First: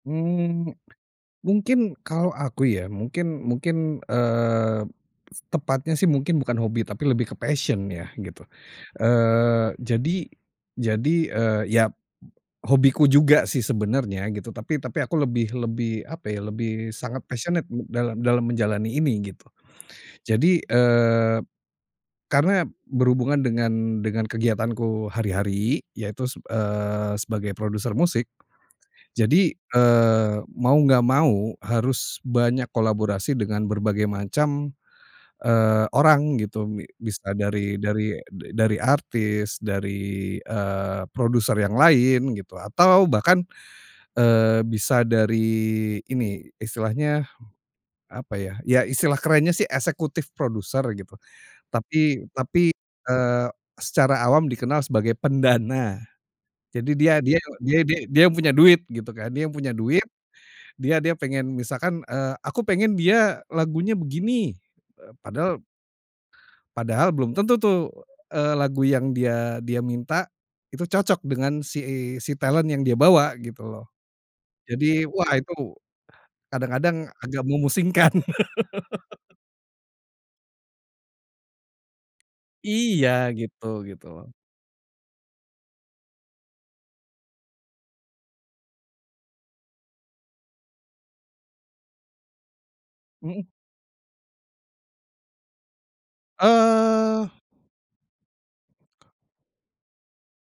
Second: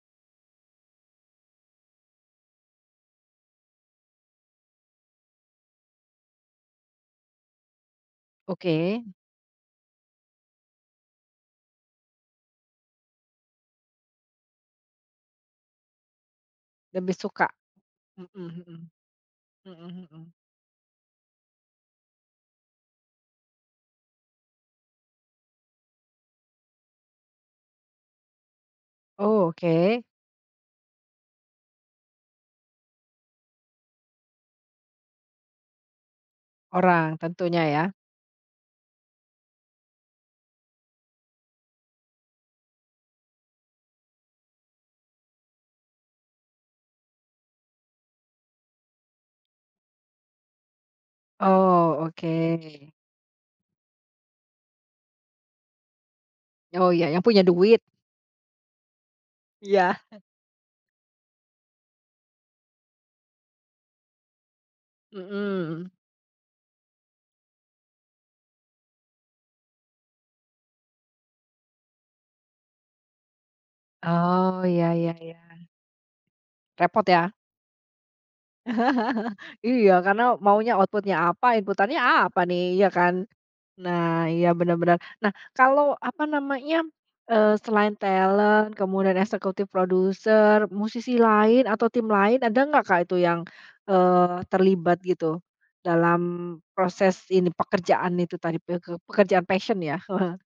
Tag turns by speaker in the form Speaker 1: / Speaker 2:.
Speaker 1: Mmm, mungkin kalau aku ya mungkin mungkin, eee, tepatnya sih mungkin bukan hobi tapi lebih ke passion ya gitu,
Speaker 2: Oke.
Speaker 1: eee, jadi jadi, eee, yap hobiku juga sih sebenarnya gitu. Tapi tapi aku lebih lebih, apa ya, lebih
Speaker 2: Lebih
Speaker 1: sangat
Speaker 2: suka?
Speaker 1: passionate dalam
Speaker 2: Mhm
Speaker 1: dalam
Speaker 2: mhm.
Speaker 1: menjalani ini gitu.
Speaker 2: Mhm mhm.
Speaker 1: Jadi, eee, karena berhubungan dengan dengan kegiatanku hari-hari yaitu seb eee, sebagai produser musik
Speaker 2: Oh,
Speaker 1: jadi,
Speaker 2: oke.
Speaker 1: eee, mau nggak mau harus banyak kolaborasi dengan berbagai macam, eee, orang gitu. Bi
Speaker 2: Orang,
Speaker 1: bisa
Speaker 2: tentunya
Speaker 1: dari
Speaker 2: ya?
Speaker 1: dari da dari artis, dari, eee, produser yang lain gitu, atau bahkan, eee, bisa dari ini, istilahnya apa ya, ya istilah kerennya sih executive producer, gitu.
Speaker 2: Oh,
Speaker 1: Tapi tapi,
Speaker 2: oke.
Speaker 1: eee, secara awam dikenal sebagai pendana,
Speaker 2: Oh
Speaker 1: jadi
Speaker 2: ya,
Speaker 1: dia
Speaker 2: yang
Speaker 1: dia
Speaker 2: punya
Speaker 1: dia
Speaker 2: duit.
Speaker 1: dia dia yang punya duit gitu kan, dia yang punya
Speaker 2: Iya.
Speaker 1: duit, dia dia pengen misalkan, eee, aku pengen dia lagunya begini, eee, padahal
Speaker 2: Mhm.
Speaker 1: padahal belum tentu tuh, eee, lagu yang dia dia minta itu cocok dengan si si talent yang dia bawa gitu loh.
Speaker 2: Oh, iya
Speaker 1: Jadi
Speaker 2: iya
Speaker 1: wah
Speaker 2: iya.
Speaker 1: itu
Speaker 2: Repot
Speaker 1: kadang-kadang
Speaker 2: ya?
Speaker 1: agak memusingkan.
Speaker 2: Iya, karena maunya output-nya apa, inputannya apa nih, iya
Speaker 1: Iya
Speaker 2: kan?
Speaker 1: gitu,
Speaker 2: Nah,
Speaker 1: gitu.
Speaker 2: iya bener-bener. Nah kalau, apa namanya, eee, selain talent kemudian executive producer, musisi lain atau tim lain, ada nggak Kak itu yang,
Speaker 1: Hmm.
Speaker 2: eee, terlibat gitu dalam proses
Speaker 1: Eee
Speaker 2: ini, pekerjaan itu tadi peke pekerjaan passion ya?